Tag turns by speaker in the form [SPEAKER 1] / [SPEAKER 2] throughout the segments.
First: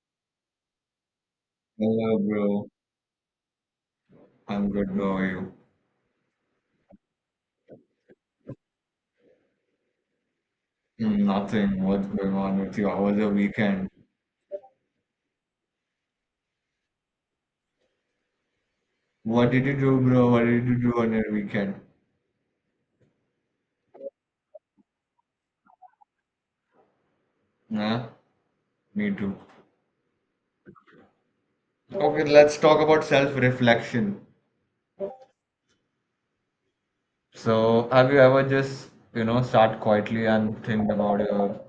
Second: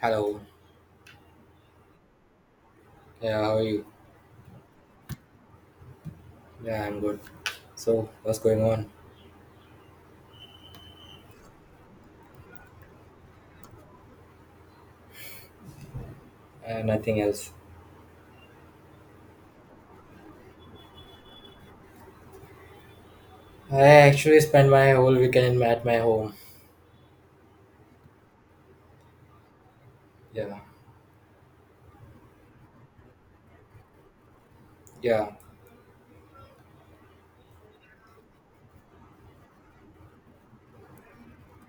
[SPEAKER 1] Hello.
[SPEAKER 2] Hello, bro.
[SPEAKER 1] Yeah, how are you?
[SPEAKER 2] I'm good. How are you?
[SPEAKER 1] Yeah, I'm good. So, what's going on?
[SPEAKER 2] Nothing. What's going on with you? How was your weekend?
[SPEAKER 1] Nothing else.
[SPEAKER 2] What did you do, bro? What did you do on your weekend?
[SPEAKER 1] I actually spend my whole weekend at my home.
[SPEAKER 2] Nah, me too.
[SPEAKER 1] Yeah,
[SPEAKER 2] Okay, let's talk about self-reflection.
[SPEAKER 1] yeah,
[SPEAKER 2] So, have you ever just, sat quietly and think about your?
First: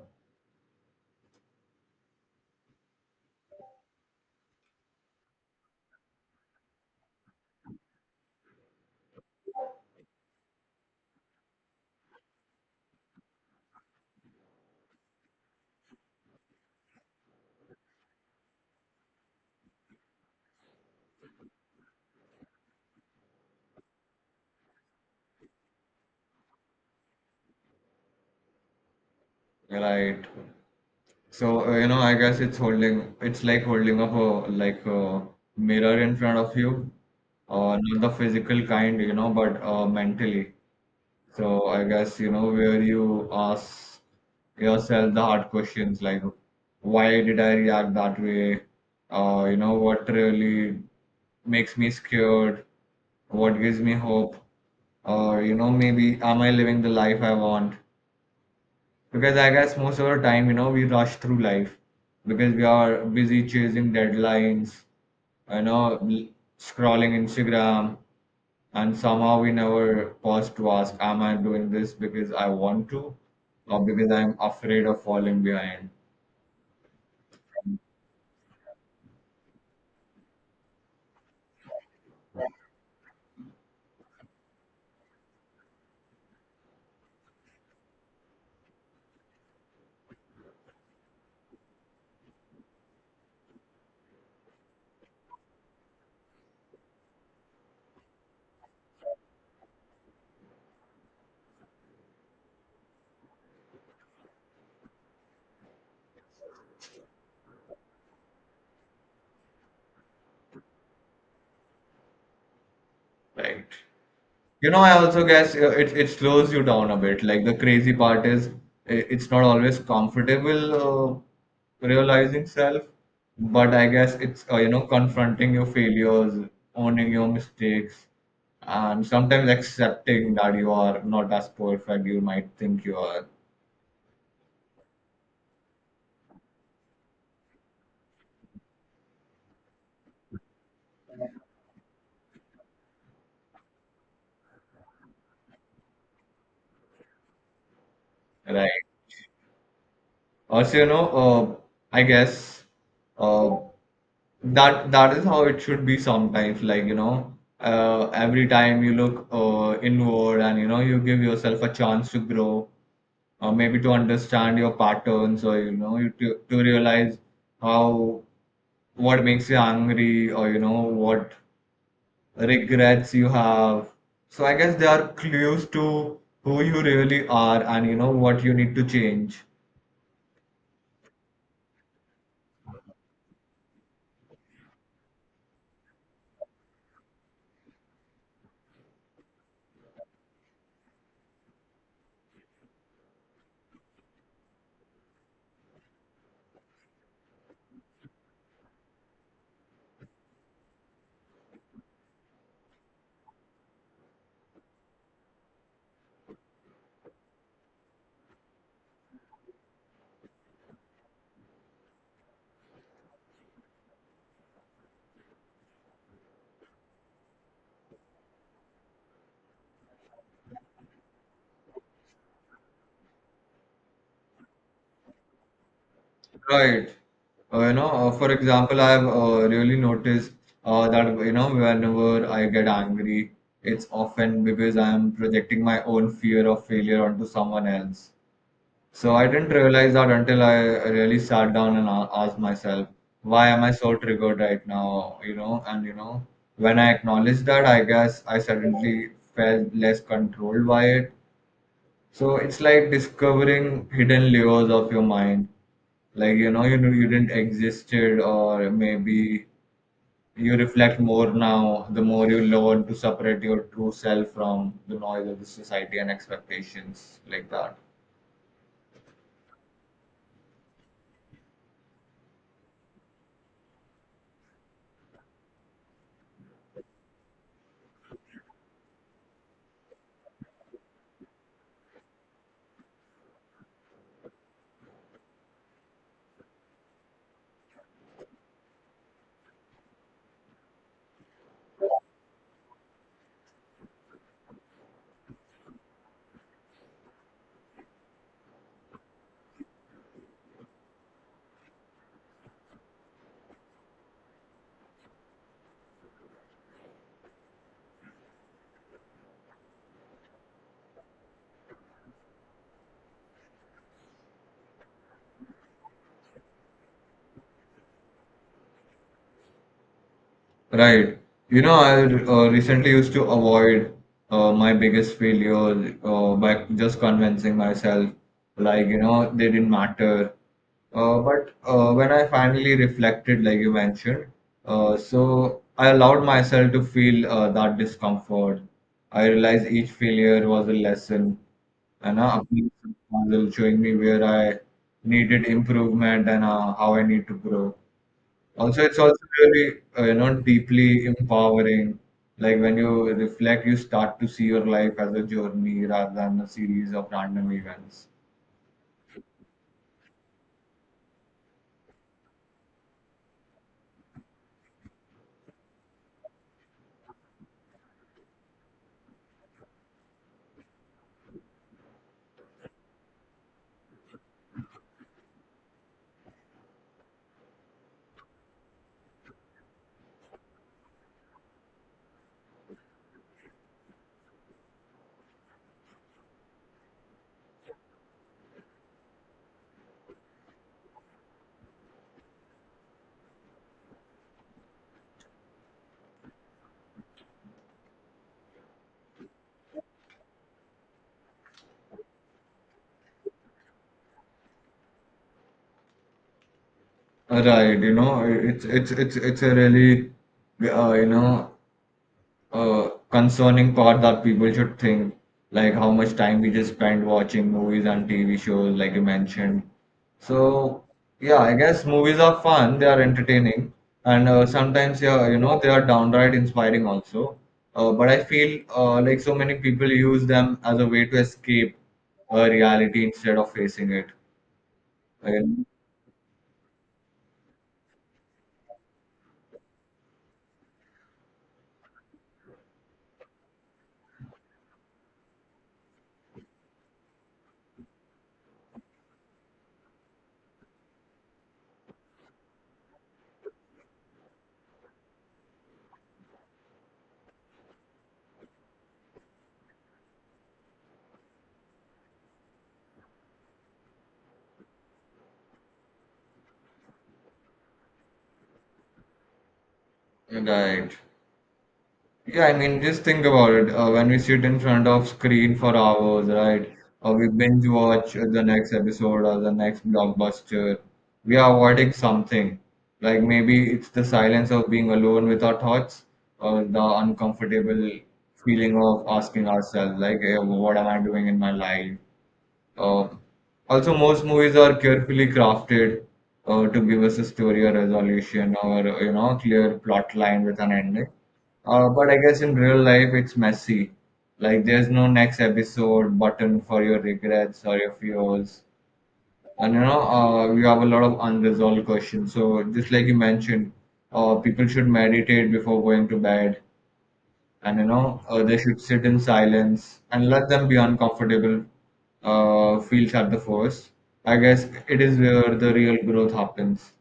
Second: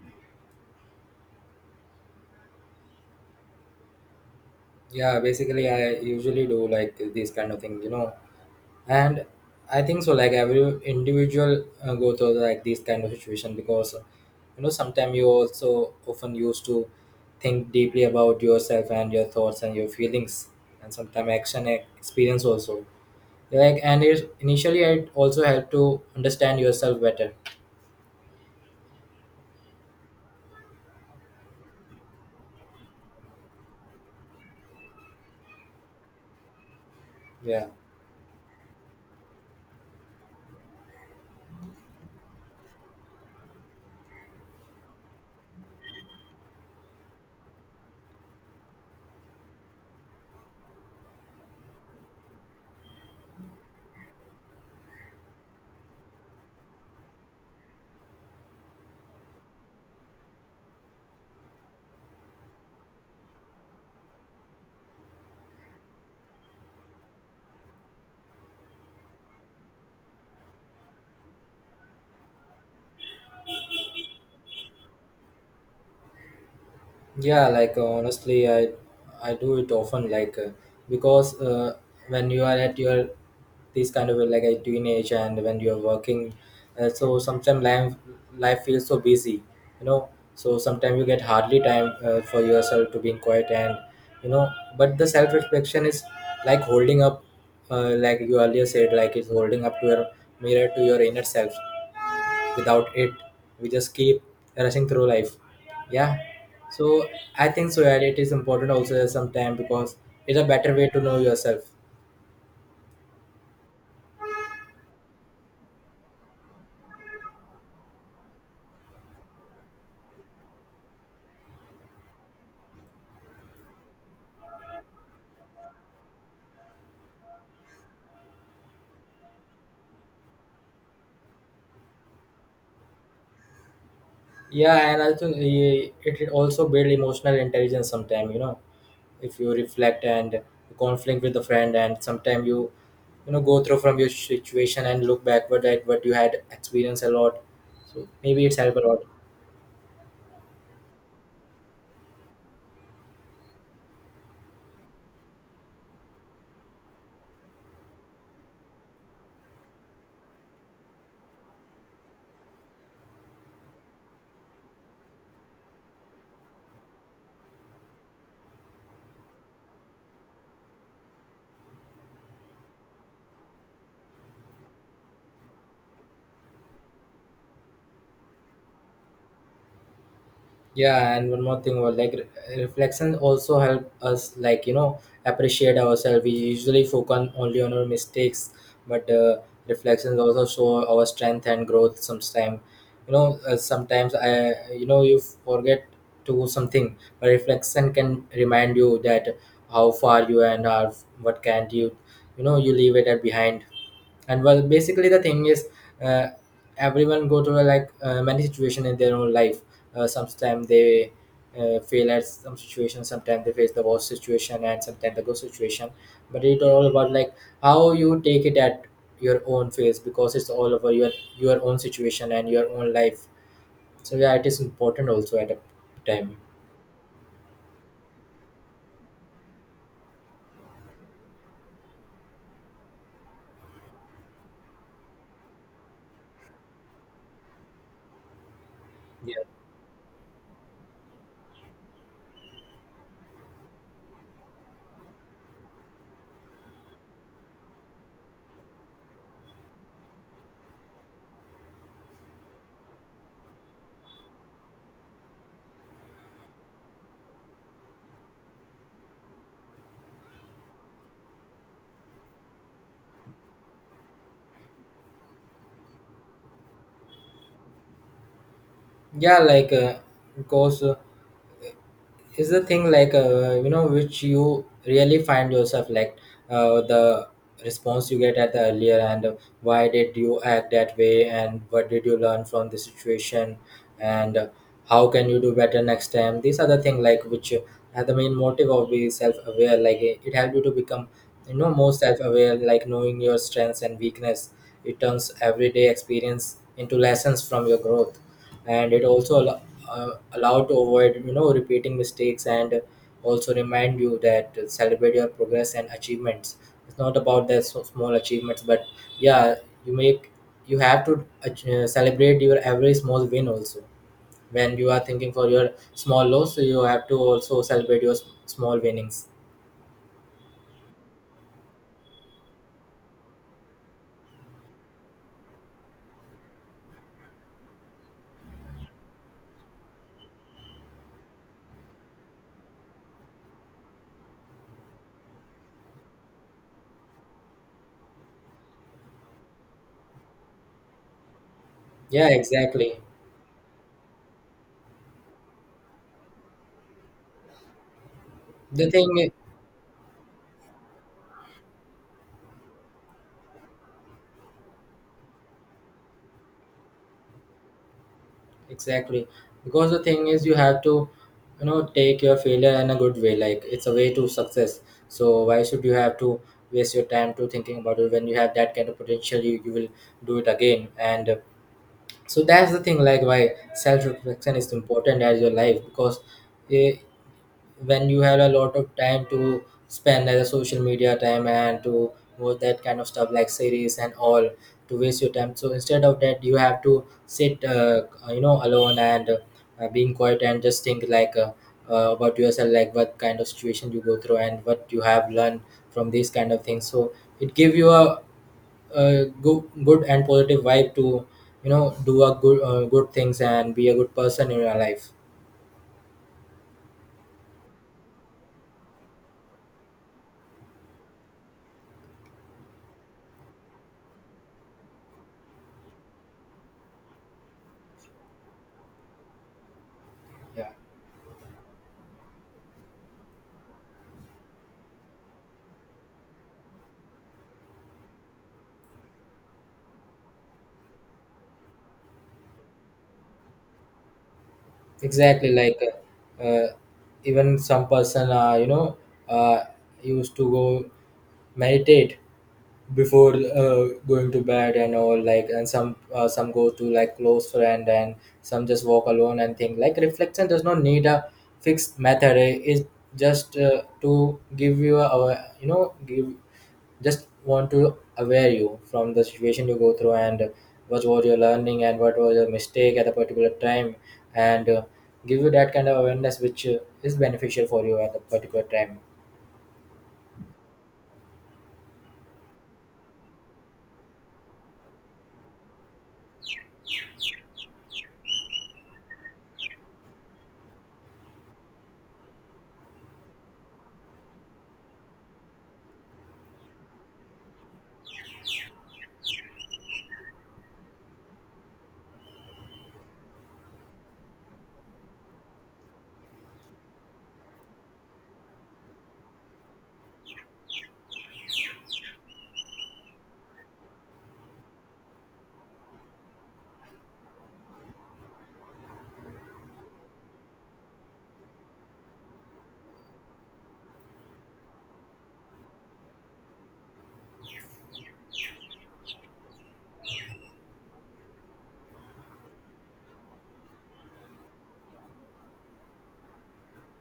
[SPEAKER 1] yeah. Basically, I usually do like this kind of thing, you know. And I think so. Like every individual go through like this kind of situation because you know sometimes you also often used to think deeply about yourself and your thoughts and your feelings and sometimes action and experience also like and it initially it also helped to understand yourself better.
[SPEAKER 2] Right? So, you know, I guess it's like holding up a like a mirror in front of you,
[SPEAKER 1] Yeah,
[SPEAKER 2] not the physical kind, you know, but mentally. So I guess you know where you ask yourself the hard questions like, why did I react that way? You know what really makes me scared? What gives me hope? Or you know, maybe am I living the life I want? Because I guess most of the time, you know, we rush through life because we are busy chasing deadlines. You know l- Scrolling Instagram, and somehow we never pause to ask, am I doing this because I want to, or because I'm afraid of falling behind?
[SPEAKER 1] yeah, like honestly, I do it often like because when you are at your this kind of like a teenage, and when you're working, so sometimes life, life feels so busy, you know. So sometimes you get hardly time for yourself to be in quiet and, you know, but the self-reflection is like holding up, like you earlier said, like it's holding up to your mirror, to your inner self. Without it, we just keep rushing through life, yeah. So I think so, yeah, it is important also sometime because it's a better way to know yourself.
[SPEAKER 2] Right. You know, I also guess it slows you down a bit. Like the crazy part is, it's not always comfortable, realizing self. But I guess it's, you know, confronting your failures, owning your mistakes, and sometimes accepting that you are not as perfect you might think you are.
[SPEAKER 1] Yeah, and also it also build emotional intelligence sometime, you know, if you reflect and conflict with a friend and sometime you, you know, go through from your situation and look backward at what you had experienced a lot, so maybe it's
[SPEAKER 2] Right.
[SPEAKER 1] helped a lot.
[SPEAKER 2] Also, you know, uh, I guess uh, that that is how it should be sometimes. Like, you know, every time you look inward and you know you give yourself a chance to grow, maybe to understand your patterns, or you know you to realize how, what makes you angry, or you know what regrets you have. So I guess they are clues to who you really are and you know what you need to change.
[SPEAKER 1] Yeah, and one more thing was like reflection also help us, like, you know, appreciate ourselves. We usually only on our mistakes, but reflections also show our strength and growth. Sometimes, you know, sometimes I, you know, you forget to do something, but reflection can remind you that how far you and are, what can't you, you know, you leave it at behind. And well, basically the thing is, uh, everyone go through like many situation in their own life. Sometimes they fail at some situation, sometimes they face the worst situation, and sometimes the good situation. But it's all about like how you take it at your own face, because it's all over your own situation and your own life. So yeah, it is important also at a time.
[SPEAKER 2] Right. For example, I've really noticed that you know whenever I get angry, it's often because I'm projecting my own fear of failure onto someone else. So I
[SPEAKER 1] Yeah,
[SPEAKER 2] didn't realize that until I really sat down and asked myself, why am I so triggered right now? You know, and you know, when I acknowledged that, I guess I suddenly felt less controlled by it. So it's like discovering hidden layers of your mind. Like you know, you know you didn't existed, or maybe you reflect more now. The more you learn to separate your true self from the noise of the society and expectations, like that.
[SPEAKER 1] yeah, like because is the thing like, you know, which you really find yourself, like the response you get at the earlier, and why did you act that way, and what did you learn from the situation, and how can you do better next time? These are the thing like which are the main motive of being self-aware. Like it helps you to become, you know, more self-aware, like knowing your strengths and weakness. It turns everyday experience into lessons from your growth, and it also allow to avoid, you know, repeating mistakes, and also remind you that, celebrate your progress and achievements. It's not about the so small achievements, but yeah, you make, you have to celebrate your every small win also. When you are thinking for your small loss, so you have to also celebrate your small winnings.
[SPEAKER 2] Right. You know, I recently used to avoid my biggest failure by just convincing myself, like, you know, they didn't matter. But when I finally reflected, like you mentioned, so I allowed myself to feel that discomfort. I realized each failure was a lesson, and
[SPEAKER 1] Yeah,
[SPEAKER 2] a piece of
[SPEAKER 1] exactly,
[SPEAKER 2] puzzle showing me where I needed improvement and how I need to grow. Also,
[SPEAKER 1] the
[SPEAKER 2] it's also
[SPEAKER 1] thing.
[SPEAKER 2] really, deeply empowering. Like when you reflect, you start to see your life as a journey rather than a series of random events.
[SPEAKER 1] Exactly. Because the thing is, you have to, you know, take your failure in a good way. Like it's a way to success. So why should you have to waste your time to thinking about it when you have that kind of potential? You will do it again. And so that's the thing. Like why self reflection is important as your life, because eh, when you have a lot of time to spend as a social media time, and to watch that kind of stuff like series and all, to waste your time, so instead of that you have to sit, you know, alone and, being quiet and just think, like, about yourself, like what kind of situation you go through and what you have learned from these kind of things. So it give you a, good and positive vibe to, you know, do a good, good things and be a good person in your life.
[SPEAKER 2] Right. You know, it's a really, uh, you know, concerning part that people should think, like how much time we just spend watching movies and TV shows, like you mentioned.
[SPEAKER 1] Yeah,
[SPEAKER 2] So, yeah, I guess movies are fun, they are entertaining, and sometimes, yeah, you know, they are downright inspiring also. But I feel like so many people use them as a way to escape reality instead of facing it.
[SPEAKER 1] exactly,
[SPEAKER 2] Right.
[SPEAKER 1] like uh, uh, even some person, you know, uh, used to go meditate before going to bed and all, like, and some, some go to like close friend, and some just walk alone and think. Like reflection does not need a fixed method, it is just to give you a, you know, give, just want to aware you from the situation you go through, and what was your learning, and what was your mistake at a particular time, and give you that kind of awareness which is beneficial for you at a particular time.
[SPEAKER 2] Right. Yeah, I mean, just think about it. When we sit in front of screen for hours, right? Or we binge watch the next episode or the next blockbuster, we are avoiding something. Like maybe it's the silence of being alone with our thoughts, or the uncomfortable feeling of asking ourselves, like, "Eh, what am I doing in my life? Uh, Also, most movies are carefully crafted to give us a story or resolution, or you know, clear plot line with an ending. But I guess in real life it's messy. Like there's no next episode button for your regrets or your fears, and you know you have a lot of unresolved questions. So just like you mentioned, people should meditate before going to bed, and you know they should sit in silence and let them be uncomfortable feels at the first. I guess it is where the real growth happens.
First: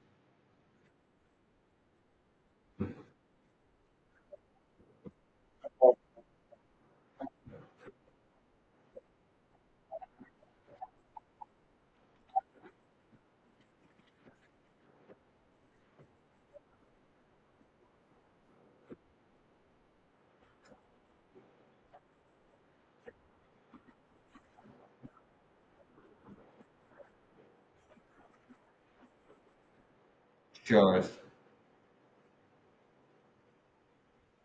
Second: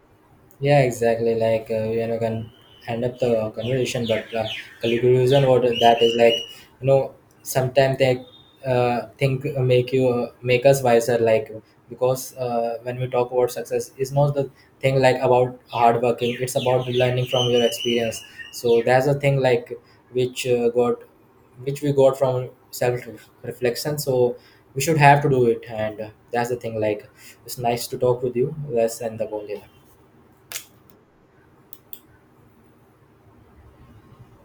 [SPEAKER 1] Yeah, exactly. Like, you know, can end up the conversation, but conclusion what that is like, you know, sometimes they think make you make us wiser. Like, because when we talk about success, it's not the thing like about hard working. It's about learning from your experience. So that's a thing like which uh, got which we got from self reflection. So we should have to do it, and that's the thing. Like it's nice to talk with you. Let's end the call here.
[SPEAKER 2] Sure.